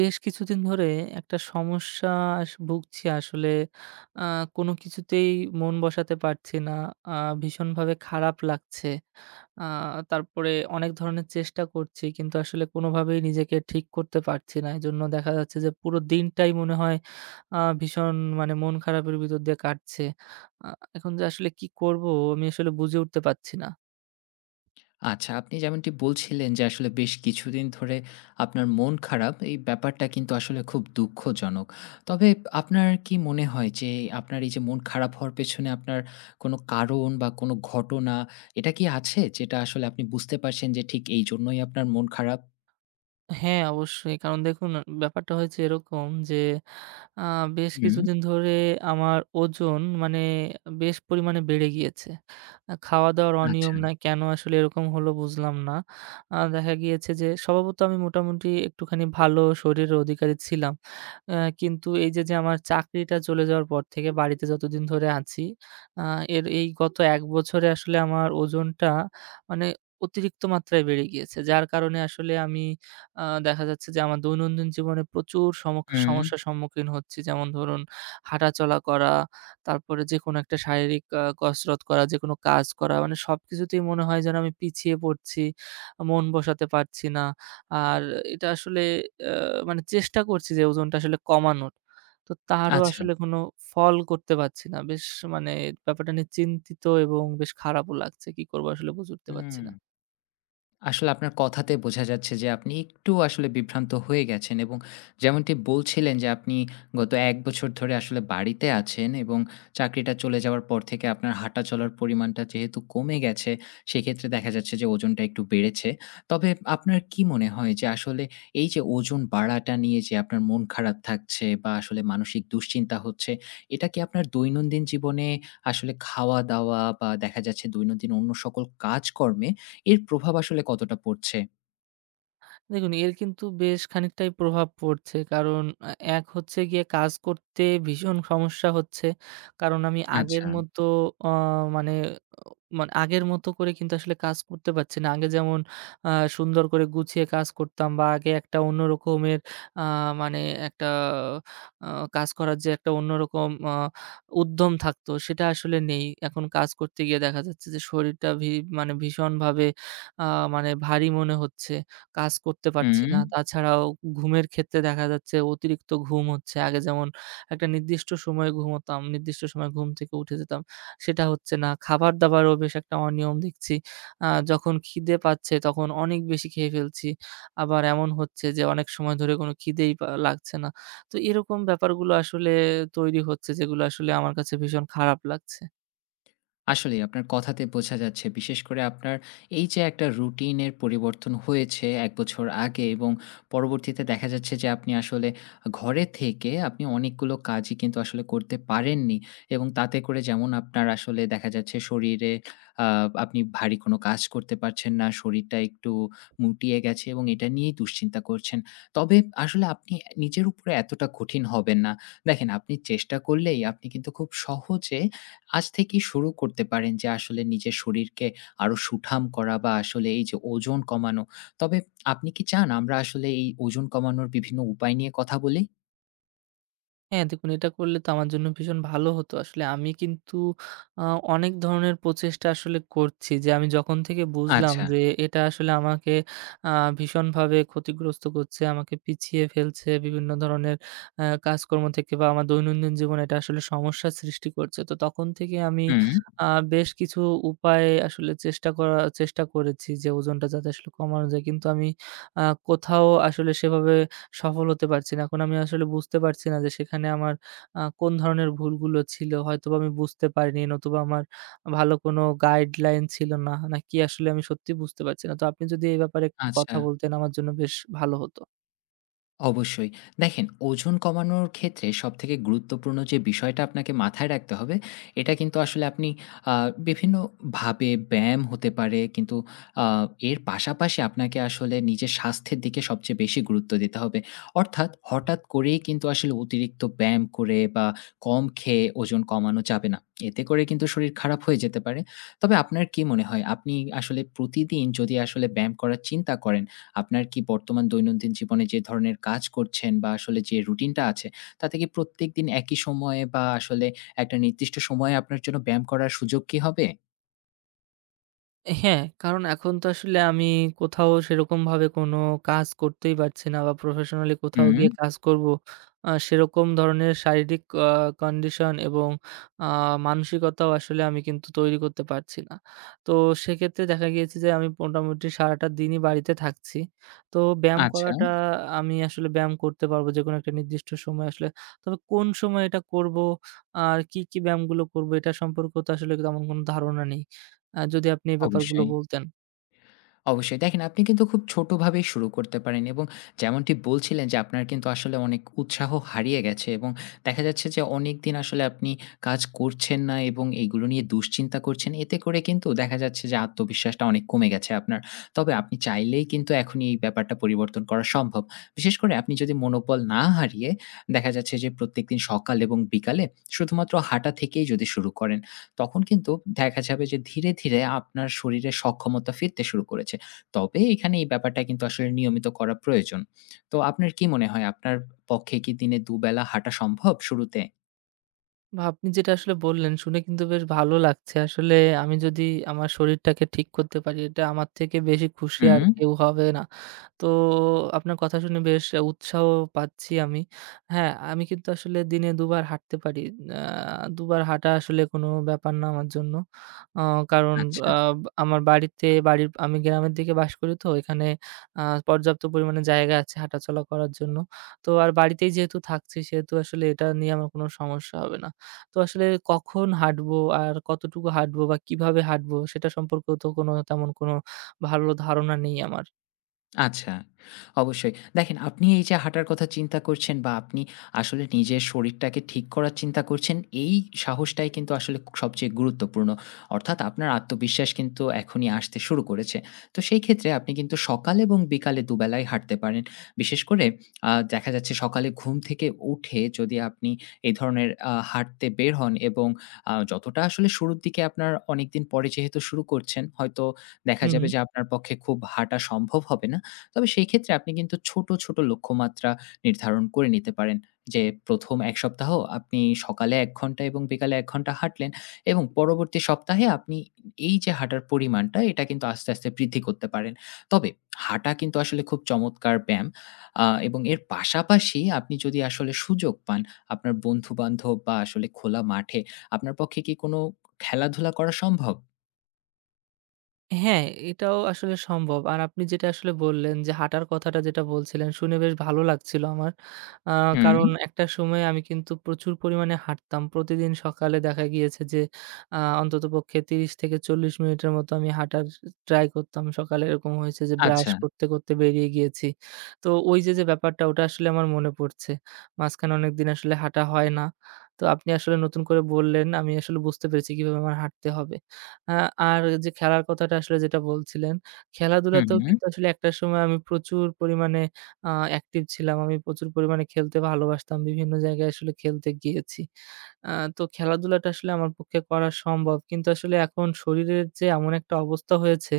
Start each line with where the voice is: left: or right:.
right: বেশ কিছুদিন ধরে একটা সমস্যা ভুগছি আসলে। আ কোনো কিছুতেই মন বসাতে পারছি না। আ ভীষণভাবে খারাপ লাগছে। আ তারপরে অনেক ধরনের চেষ্টা করছি, কিন্তু আসলে কোনোভাবেই নিজেকে ঠিক করতে পারছি না। এজন্য দেখা যাচ্ছে যে পুরো দিনটাই মনে হয় ভীষণ মানে মন খারাপের ভিতর দিয়ে কাটছে। আ এখন যে আসলে কি করব আমি আসলে বুঝে উঠতে পারছি না।
left: আচ্ছা, আপনি যেমনটি বলছিলেন যে আসলে বেশ কিছুদিন ধরে আপনার মন খারাপ, এই ব্যাপারটা কিন্তু আসলে খুব দুঃখজনক। তবে আপনার কি মনে হয় যে আপনার এই যে মন খারাপ হওয়ার পেছনে আপনার কোনো কারণ বা কোনো ঘটনা এটা কি আছে? যেটা আসলে আপনি বুঝতে পারছেন যে ঠিক এইজন্যই আপনার মন খারাপ?
right: হ্যাঁ, অবশ্যই। কারণ দেখুন, ব্যাপারটা হয়েছে এরকম যে আ বেশ
left: হুম,
right: কিছুদিন ধরে আমার ওজন মানে বেশ পরিমাণে বেড়ে গিয়েছে। খাওয়া-দাওয়ার
left: আচ্ছা।
right: অনিয়ম না কেন আসলে এরকম হলো বুঝলাম না। দেখা গিয়েছে যে স্বভাবত আমি মোটামুটি একটুখানি ভালো শরীরের অধিকারী ছিলাম। আ কিন্তু এই যে আমার চাকরিটা চলে যাওয়ার পর থেকে বাড়িতে যতদিন ধরে আছি, আ এর এই গত ১ বছরে আসলে আমার ওজনটা মানে অতিরিক্ত মাত্রায় বেড়ে গিয়েছে। যার কারণে আসলে আমি আ দেখা যাচ্ছে যে আমার দৈনন্দিন জীবনে প্রচুর
left: হুম,
right: সমস্যার সম্মুখীন হচ্ছি। যেমন ধরুন, হাঁটাচলা করা, তারপরে যেকোনো একটা শারীরিক কসরত করা, যেকোনো কাজ করা মানে সবকিছুতেই মনে হয় যেন আমি পিছিয়ে পড়ছি। মন বসাতে পারছি না। আর এটা আসলে আ মানে চেষ্টা করছি যে ওজনটা আসলে কমানোর। তো তারও
left: আচ্ছা।
right: আসলে কোনো ফল করতে পারছি না। বেশ মানে ব্যাপারটা নিয়ে চিন্তিত এবং বেশ খারাপও লাগছে। কি করব আসলে বুঝে উঠতে পারছি
left: হুম।
right: না।
left: আসলে আপনার কথাতে বোঝা যাচ্ছে যে আপনি একটু আসলে বিভ্রান্ত হয়ে গেছেন এবং যেমনটি বলছিলেন যে আপনি গত ১ বছর ধরে আসলে বাড়িতে আছেন এবং চাকরিটা চলে যাওয়ার পর থেকে আপনার হাঁটা চলার পরিমাণটা যেহেতু কমে গেছে, সেক্ষেত্রে দেখা যাচ্ছে যে ওজনটা একটু বেড়েছে। তবে আপনার কি মনে হয় যে আসলে এই যে ওজন বাড়াটা নিয়ে যে আপনার মন খারাপ থাকছে বা আসলে মানসিক দুশ্চিন্তা হচ্ছে, এটা কি আপনার দৈনন্দিন জীবনে আসলে খাওয়া-দাওয়া বা দেখা যাচ্ছে দৈনন্দিন অন্য সকল কাজকর্মে এর প্রভাব আসলে কতটা পড়ছে?
right: দেখুন, এর কিন্তু বেশ খানিকটাই প্রভাব পড়ছে। কারণ আ এক হচ্ছে গিয়ে কাজ করতে ভীষণ সমস্যা হচ্ছে। কারণ আমি আগের
left: আচ্ছা।
right: মতো অ মানে মানে আগের মতো করে কিন্তু আসলে কাজ করতে পারছি না। আগে যেমন আ সুন্দর করে গুছিয়ে কাজ করতাম, বা আগে একটা অন্য রকমের আ মানে একটা আ কাজ করার যে একটা অন্যরকম উদ্যম থাকতো সেটা আসলে নেই। এখন কাজ করতে গিয়ে দেখা যাচ্ছে যে শরীরটা মানে ভীষণভাবে আ মানে ভারী মনে হচ্ছে। কাজ করতে পারছি
left: হুম।
right: না। তাছাড়াও ঘুমের ক্ষেত্রে দেখা যাচ্ছে অতিরিক্ত ঘুম হচ্ছে। আগে যেমন একটা নির্দিষ্ট সময়ে ঘুমোতাম, নির্দিষ্ট সময়ে ঘুম থেকে উঠে যেতাম। সেটা হচ্ছে না। খাবার-দাবারও বেশ একটা অনিয়ম দেখছি। যখন খিদে পাচ্ছে তখন অনেক বেশি খেয়ে ফেলছি। আবার এমন হচ্ছে যে অনেক সময় ধরে কোনো খিদেই লাগছে না। তো এরকম ব্যাপারগুলো আসলে তৈরি হচ্ছে, যেগুলো আসলে আমার কাছে ভীষণ খারাপ লাগছে।
left: আসলেই আপনার কথাতে বোঝা যাচ্ছে। বিশেষ করে আপনার এই যে একটা রুটিনের পরিবর্তন হয়েছে ১ বছর আগে এবং পরবর্তীতে দেখা যাচ্ছে যে আপনি আসলে ঘরে থেকে আপনি অনেকগুলো কাজই কিন্তু আসলে করতে পারেননি। এবং তাতে করে যেমন আপনার আসলে দেখা যাচ্ছে শরীরে আ আপনি ভারী কোনো কাজ করতে পারছেন না। শরীরটা একটু মুটিয়ে গেছে এবং এটা নিয়েই দুশ্চিন্তা করছেন। তবে আসলে আপনি নিজের উপরে এতটা কঠিন হবেন না। দেখেন, আপনি চেষ্টা করলেই আপনি কিন্তু খুব সহজে আজ থেকেই শুরু করতে পারেন যে আসলে নিজের শরীরকে আরো সুঠাম করা বা আসলে এই যে ওজন কমানো। তবে আপনি কি চান আমরা আসলে এই ওজন কমানোর বিভিন্ন উপায় নিয়ে কথা বলি?
right: হ্যাঁ, দেখুন এটা করলে তো আমার জন্য ভীষণ ভালো হতো। আসলে আমি কিন্তু আ অনেক ধরনের প্রচেষ্টা আসলে করছি যে আমি যখন থেকে বুঝলাম
left: আচ্ছা।
right: যে এটা আসলে আমাকে আ ভীষণভাবে ক্ষতিগ্রস্ত করছে, আমাকে পিছিয়ে ফেলছে বিভিন্ন ধরনের কাজকর্ম থেকে, বা আমার দৈনন্দিন জীবনে এটা আসলে সমস্যার সৃষ্টি করছে। তো তখন থেকে আমি
left: হুম,
right: আ বেশ কিছু উপায়ে আসলে চেষ্টা করেছি যে ওজনটা যাতে আসলে কমানো যায়। কিন্তু আমি আ কোথাও আসলে সেভাবে সফল হতে পারছি না। এখন আমি আসলে বুঝতে পারছি না যে সেখানে আমার কোন ধরনের ভুলগুলো ছিল। হয়তোবা আমি বুঝতে পারিনি, নতুবা আমার ভালো কোনো গাইডলাইন ছিল না। নাকি আসলে আমি সত্যিই বুঝতে পারছি না। তো আপনি যদি এই ব্যাপারে একটু
left: আচ্ছা।
right: কথা বলতেন আমার জন্য বেশ ভালো হতো।
left: অবশ্যই। দেখেন, ওজন কমানোর ক্ষেত্রে সবথেকে গুরুত্বপূর্ণ যে বিষয়টা আপনাকে মাথায় রাখতে হবে, এটা কিন্তু আসলে আপনি আ বিভিন্নভাবে ব্যায়াম হতে পারে, কিন্তু আ এর পাশাপাশি আপনাকে আসলে নিজের স্বাস্থ্যের দিকে সবচেয়ে বেশি গুরুত্ব দিতে হবে। অর্থাৎ, হঠাৎ করেই কিন্তু আসলে অতিরিক্ত ব্যায়াম করে বা কম খেয়ে ওজন কমানো যাবে না। এতে করে কিন্তু শরীর খারাপ হয়ে যেতে পারে। তবে আপনার কি মনে হয়, আপনি আসলে প্রতিদিন যদি আসলে ব্যায়াম করার চিন্তা করেন, আপনার কি বর্তমান দৈনন্দিন জীবনে যে ধরনের কাজ করছেন বা আসলে যে রুটিনটা আছে, তাতে কি প্রত্যেকদিন একই সময়ে বা আসলে একটা নির্দিষ্ট সময়ে আপনার জন্য ব্যায়াম করার সুযোগ কি হবে?
right: হ্যাঁ, কারণ এখন তো আসলে আমি কোথাও সেরকমভাবে কোনো কাজ করতেই পারছি না, বা প্রফেশনালি কোথাও
left: হুম,
right: গিয়ে কাজ করব, সেরকম ধরনের শারীরিক কন্ডিশন এবং আ মানসিকতাও আসলে আমি কিন্তু তৈরি করতে পারছি না। তো সেক্ষেত্রে দেখা গিয়েছে যে আমি মোটামুটি সারাটা দিনই বাড়িতে থাকছি। তো ব্যায়াম
left: আচ্ছা,
right: করাটা আমি আসলে ব্যায়াম করতে পারবো যেকোনো একটা নির্দিষ্ট সময় আসলে। তবে কোন সময় এটা করব, আর কি, কি ব্যায়ামগুলো করব এটা সম্পর্কেও তো আসলে তেমন কোনো ধারণা নেই। যদি আপনি এই ব্যাপারগুলো
left: অবশ্যই।
right: বলতেন।
left: অবশ্যই। দেখেন, আপনি কিন্তু খুব ছোটভাবেই শুরু করতে পারেন, এবং যেমনটি বলছিলেন যে আপনার কিন্তু আসলে অনেক উৎসাহ হারিয়ে গেছে এবং দেখা যাচ্ছে যে অনেকদিন আসলে আপনি কাজ করছেন না এবং এইগুলো নিয়ে দুশ্চিন্তা করছেন। এতে করে কিন্তু দেখা যাচ্ছে যে আত্মবিশ্বাসটা অনেক কমে গেছে আপনার। তবে আপনি চাইলেই কিন্তু এখনই এই ব্যাপারটা পরিবর্তন করা সম্ভব। বিশেষ করে আপনি যদি মনোবল না হারিয়ে, দেখা যাচ্ছে যে প্রত্যেকদিন সকাল এবং বিকালে শুধুমাত্র হাঁটা থেকেই যদি শুরু করেন, তখন কিন্তু দেখা যাবে যে ধীরে, ধীরে আপনার শরীরে সক্ষমতা ফিরতে শুরু করেছে। তবে এখানে এই ব্যাপারটা কিন্তু আসলে নিয়মিত করা প্রয়োজন। তো আপনার কি মনে হয়, আপনার পক্ষে কি দিনে দুবেলা হাঁটা সম্ভব শুরুতে?
right: বা আপনি যেটা আসলে বললেন শুনে কিন্তু বেশ ভালো লাগছে। আসলে আমি যদি আমার শরীরটাকে ঠিক করতে পারি, এটা আমার থেকে বেশি খুশি
left: হুম,
right: আর কেউ হবে না। তো আপনার কথা শুনে বেশ উৎসাহ পাচ্ছি আমি। হ্যাঁ, আমি কিন্তু আসলে দিনে ২ বার হাঁটতে পারি। আ ২ বার হাঁটা আসলে কোনো ব্যাপার না আমার জন্য। আ কারণ
left: আচ্ছা।
right: আ আমার বাড়িতে বাড়ির আমি গ্রামের দিকে বাস করি, তো এখানে আ পর্যাপ্ত পরিমাণে জায়গা আছে হাঁটাচলা করার জন্য। তো আর বাড়িতেই যেহেতু থাকছি সেহেতু আসলে এটা নিয়ে আমার কোনো সমস্যা হবে না। তো আসলে কখন হাঁটবো, আর কতটুকু হাঁটবো বা কিভাবে হাঁটবো সেটা সম্পর্কেও তো তেমন কোনো ভালো ধারণা নেই আমার।
left: আচ্ছা, অবশ্যই। দেখেন, আপনি এই যে হাঁটার কথা চিন্তা করছেন বা আপনি আসলে নিজের শরীরটাকে ঠিক করার চিন্তা করছেন, এই সাহসটাই কিন্তু আসলে সবচেয়ে গুরুত্বপূর্ণ। অর্থাৎ, আপনার আত্মবিশ্বাস কিন্তু এখনই আসতে শুরু করেছে। তো সেই ক্ষেত্রে আপনি কিন্তু সকাল এবং বিকালে দুবেলাই হাঁটতে পারেন। বিশেষ করে দেখা যাচ্ছে, সকালে ঘুম থেকে উঠে যদি আপনি এই ধরনের হাঁটতে বের হন, এবং যতটা আসলে শুরুর দিকে আপনার অনেকদিন পরে যেহেতু শুরু করছেন, হয়তো দেখা
right: হুম।
left: যাবে যে আপনার পক্ষে খুব হাঁটা সম্ভব হবে না। তবে সেই ক্ষেত্রে আপনি কিন্তু ছোট, ছোট লক্ষ্যমাত্রা নির্ধারণ করে নিতে পারেন। যে ১ম ১ সপ্তাহ আপনি সকালে ১ ঘন্টা এবং বিকালে ১ ঘন্টা হাঁটলেন, এবং পরবর্তী সপ্তাহে আপনি এই যে হাঁটার পরিমাণটা এটা কিন্তু আস্তে, আস্তে বৃদ্ধি করতে পারেন। তবে হাঁটা কিন্তু আসলে খুব চমৎকার ব্যায়াম, এবং এর পাশাপাশি আপনি যদি আসলে সুযোগ পান, আপনার বন্ধু-বান্ধব বা আসলে খোলা মাঠে আপনার পক্ষে কি কোনো খেলাধুলা করা সম্ভব?
right: হ্যাঁ, এটাও আসলে সম্ভব। আর আপনি যেটা আসলে বললেন যে হাঁটার কথাটা যেটা বলছিলেন শুনে বেশ ভালো লাগছিল আমার। আ
left: হুম,
right: কারণ একটা সময়ে আমি কিন্তু প্রচুর পরিমাণে হাঁটতাম। প্রতিদিন সকালে দেখা গিয়েছে যে অন্ততপক্ষে ৩০ থেকে ৪০ মিনিটের মতো আমি হাঁটার ট্রাই করতাম। সকালে এরকম হয়েছে যে ব্রাশ
left: আচ্ছা।
right: করতে, করতে বেরিয়ে গিয়েছি। তো ওই যে ব্যাপারটা ওটা আসলে আমার মনে পড়ছে। মাঝখানে অনেকদিন আসলে হাঁটা হয় না। তো আপনি আসলে নতুন করে বললেন, আমি আসলে বুঝতে পেরেছি কিভাবে আমার হাঁটতে হবে। আ আর যে খেলার কথাটা আসলে যেটা বলছিলেন,
left: হুম,
right: খেলাধুলাতেও
left: হুম,
right: কিন্তু আসলে একটা সময় আমি প্রচুর পরিমাণে অ্যাক্টিভ ছিলাম। আমি প্রচুর পরিমাণে খেলতে ভালোবাসতাম। বিভিন্ন জায়গায় আসলে খেলতে গিয়েছি। আ তো খেলাধুলাটা আসলে আমার পক্ষে করা সম্ভব। কিন্তু আসলে এখন শরীরের যে এমন একটা অবস্থা হয়েছে,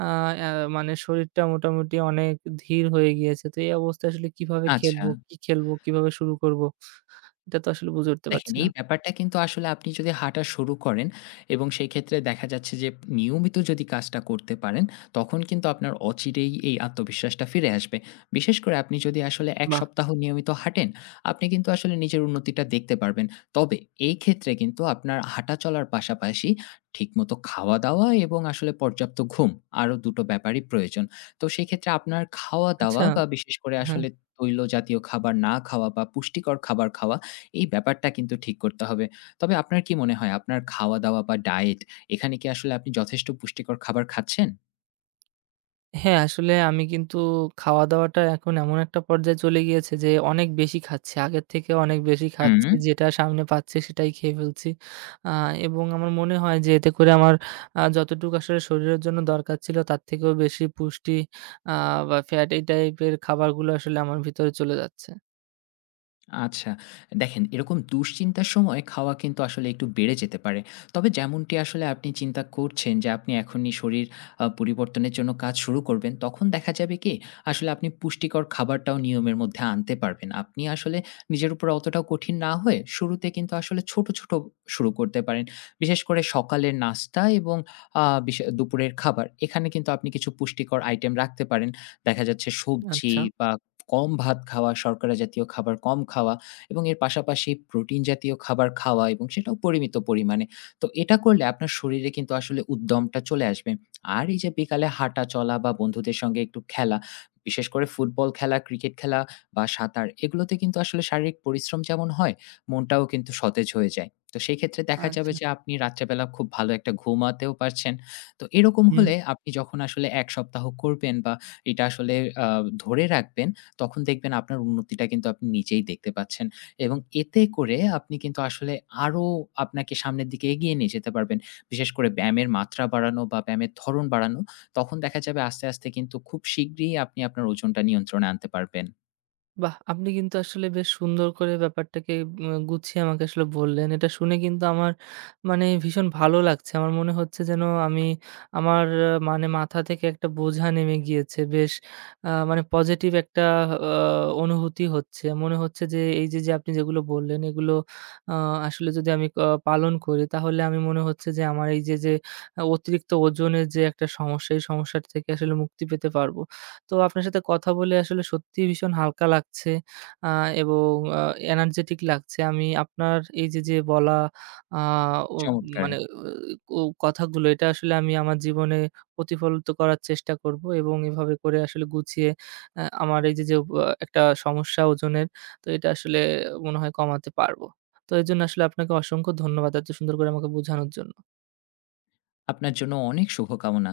right: আ অ্যা মানে শরীরটা মোটামুটি অনেক ধীর হয়ে গিয়েছে। তো এই অবস্থায় আসলে কিভাবে
left: আচ্ছা।
right: খেলবো, কি খেলবো, কিভাবে শুরু করব? এটা তো আসলে বুঝে উঠতে
left: দেখেন,
right: পারছি না।
left: এই ব্যাপারটা কিন্তু আসলে আপনি যদি হাঁটা শুরু করেন এবং সেই ক্ষেত্রে দেখা যাচ্ছে যে নিয়মিত যদি কাজটা করতে পারেন, তখন কিন্তু আপনার অচিরেই এই আত্মবিশ্বাসটা ফিরে আসবে। বিশেষ করে আপনি যদি আসলে ১
right: বাহ!
left: সপ্তাহ নিয়মিত হাঁটেন, আপনি কিন্তু আসলে নিজের উন্নতিটা দেখতে পারবেন। তবে এই ক্ষেত্রে কিন্তু আপনার হাঁটা চলার পাশাপাশি ঠিকমতো খাওয়া-দাওয়া এবং আসলে পর্যাপ্ত ঘুম, আরও ২ টো ব্যাপারই প্রয়োজন। তো সেক্ষেত্রে আপনার খাওয়া-দাওয়া
right: আচ্ছা,
left: বা বিশেষ করে
right: হ্যাঁ।
left: আসলে তৈল জাতীয় খাবার না খাওয়া বা পুষ্টিকর খাবার খাওয়া, এই ব্যাপারটা কিন্তু ঠিক করতে হবে। তবে আপনার কি মনে হয়, আপনার খাওয়া-দাওয়া বা ডায়েট, এখানে কি আসলে আপনি যথেষ্ট পুষ্টিকর খাবার খাচ্ছেন?
right: হ্যাঁ, আসলে আমি কিন্তু খাওয়া-দাওয়াটা এখন এমন একটা পর্যায়ে চলে গিয়েছে যে অনেক বেশি খাচ্ছি। আগের থেকে অনেক বেশি
left: হুম।
right: খাচ্ছি। যেটা সামনে পাচ্ছি সেটাই খেয়ে ফেলছি। আ এবং আমার মনে হয় যে এতে করে আমার যতটুকু আসলে শরীরের জন্য দরকার ছিল তার থেকেও বেশি পুষ্টি আ বা ফ্যাট এই টাইপের খাবারগুলো আসলে আমার ভিতরে চলে যাচ্ছে।
left: আচ্ছা। দেখেন, এরকম দুশ্চিন্তার সময় খাওয়া কিন্তু আসলে একটু বেড়ে যেতে পারে। তবে যেমনটি আসলে আপনি চিন্তা করছেন যে আপনি এখনই শরীর পরিবর্তনের জন্য কাজ শুরু করবেন, তখন দেখা যাবে কি আসলে আপনি পুষ্টিকর খাবারটাও নিয়মের মধ্যে আনতে পারবেন। আপনি আসলে নিজের উপর অতটাও কঠিন না হয়ে শুরুতে কিন্তু আসলে ছোট, ছোট শুরু করতে পারেন। বিশেষ করে সকালের নাস্তা এবং আ বিশে দুপুরের খাবার, এখানে কিন্তু আপনি কিছু পুষ্টিকর আইটেম রাখতে পারেন। দেখা যাচ্ছে সবজি
right: আচ্ছা,
left: বা কম ভাত খাওয়া, শর্করা জাতীয় খাবার কম খাওয়া এবং এর পাশাপাশি প্রোটিন জাতীয় খাবার খাওয়া, এবং সেটাও পরিমিত পরিমাণে। তো এটা করলে আপনার শরীরে কিন্তু আসলে উদ্যমটা চলে আসবে। আর এই যে বিকালে হাঁটা চলা বা বন্ধুদের সঙ্গে একটু খেলা, বিশেষ করে ফুটবল খেলা, ক্রিকেট খেলা বা সাঁতার, এগুলোতে কিন্তু আসলে শারীরিক পরিশ্রম যেমন হয়, মনটাও কিন্তু সতেজ হয়ে যায়। তো সেই ক্ষেত্রে দেখা যাবে
right: আচ্ছা।
left: যে আপনি রাত্রেবেলা খুব ভালো একটা ঘুমাতেও পারছেন। তো এরকম
right: হুম।
left: হলে আপনি যখন আসলে ১ সপ্তাহ করবেন বা এটা আসলে আ ধরে রাখবেন, তখন দেখবেন আপনার উন্নতিটা কিন্তু আপনি নিজেই দেখতে পাচ্ছেন, এবং এতে করে আপনি কিন্তু আসলে আরো আপনাকে সামনের দিকে এগিয়ে নিয়ে যেতে পারবেন। বিশেষ করে ব্যায়ামের মাত্রা বাড়ানো বা ব্যায়ামের ধরন বাড়ানো, তখন দেখা যাবে আস্তে, আস্তে কিন্তু খুব শিগগিরই আপনি আপনার ওজনটা নিয়ন্ত্রণে আনতে পারবেন।
right: বাহ! আপনি কিন্তু আসলে বেশ সুন্দর করে ব্যাপারটাকে গুছিয়ে আমাকে আসলে বললেন। এটা শুনে কিন্তু আমার মানে ভীষণ ভালো লাগছে। আমার মনে হচ্ছে যেন আমি আমার মানে মাথা থেকে একটা বোঝা নেমে গিয়েছে। বেশ মানে পজিটিভ একটা আ অনুভূতি হচ্ছে। মনে হচ্ছে যে এই যে আপনি যেগুলো বললেন এগুলো আ আসলে যদি আমি পালন করি তাহলে আমি মনে হচ্ছে যে আমার এই যে অতিরিক্ত ওজনের যে একটা সমস্যা, এই সমস্যার থেকে আসলে মুক্তি পেতে পারব। তো আপনার সাথে কথা বলে আসলে সত্যিই ভীষণ হালকা লাগছে আ এবং আ এনার্জেটিক লাগছে। আমি আপনার এই যে বলা আ ও
left: চমৎকার!
right: মানে ও কথাগুলো এটা আসলে আমি আমার জীবনে প্রতিফলিত করার চেষ্টা করব, এবং এভাবে করে আসলে গুছিয়ে আমার এই যে একটা সমস্যা ওজনের, তো এটা আসলে মনে হয় কমাতে পারব। তো এজন্য আসলে আপনাকে অসংখ্য ধন্যবাদ এত সুন্দর করে আমাকে বোঝানোর জন্য।
left: আপনার জন্য অনেক শুভকামনা।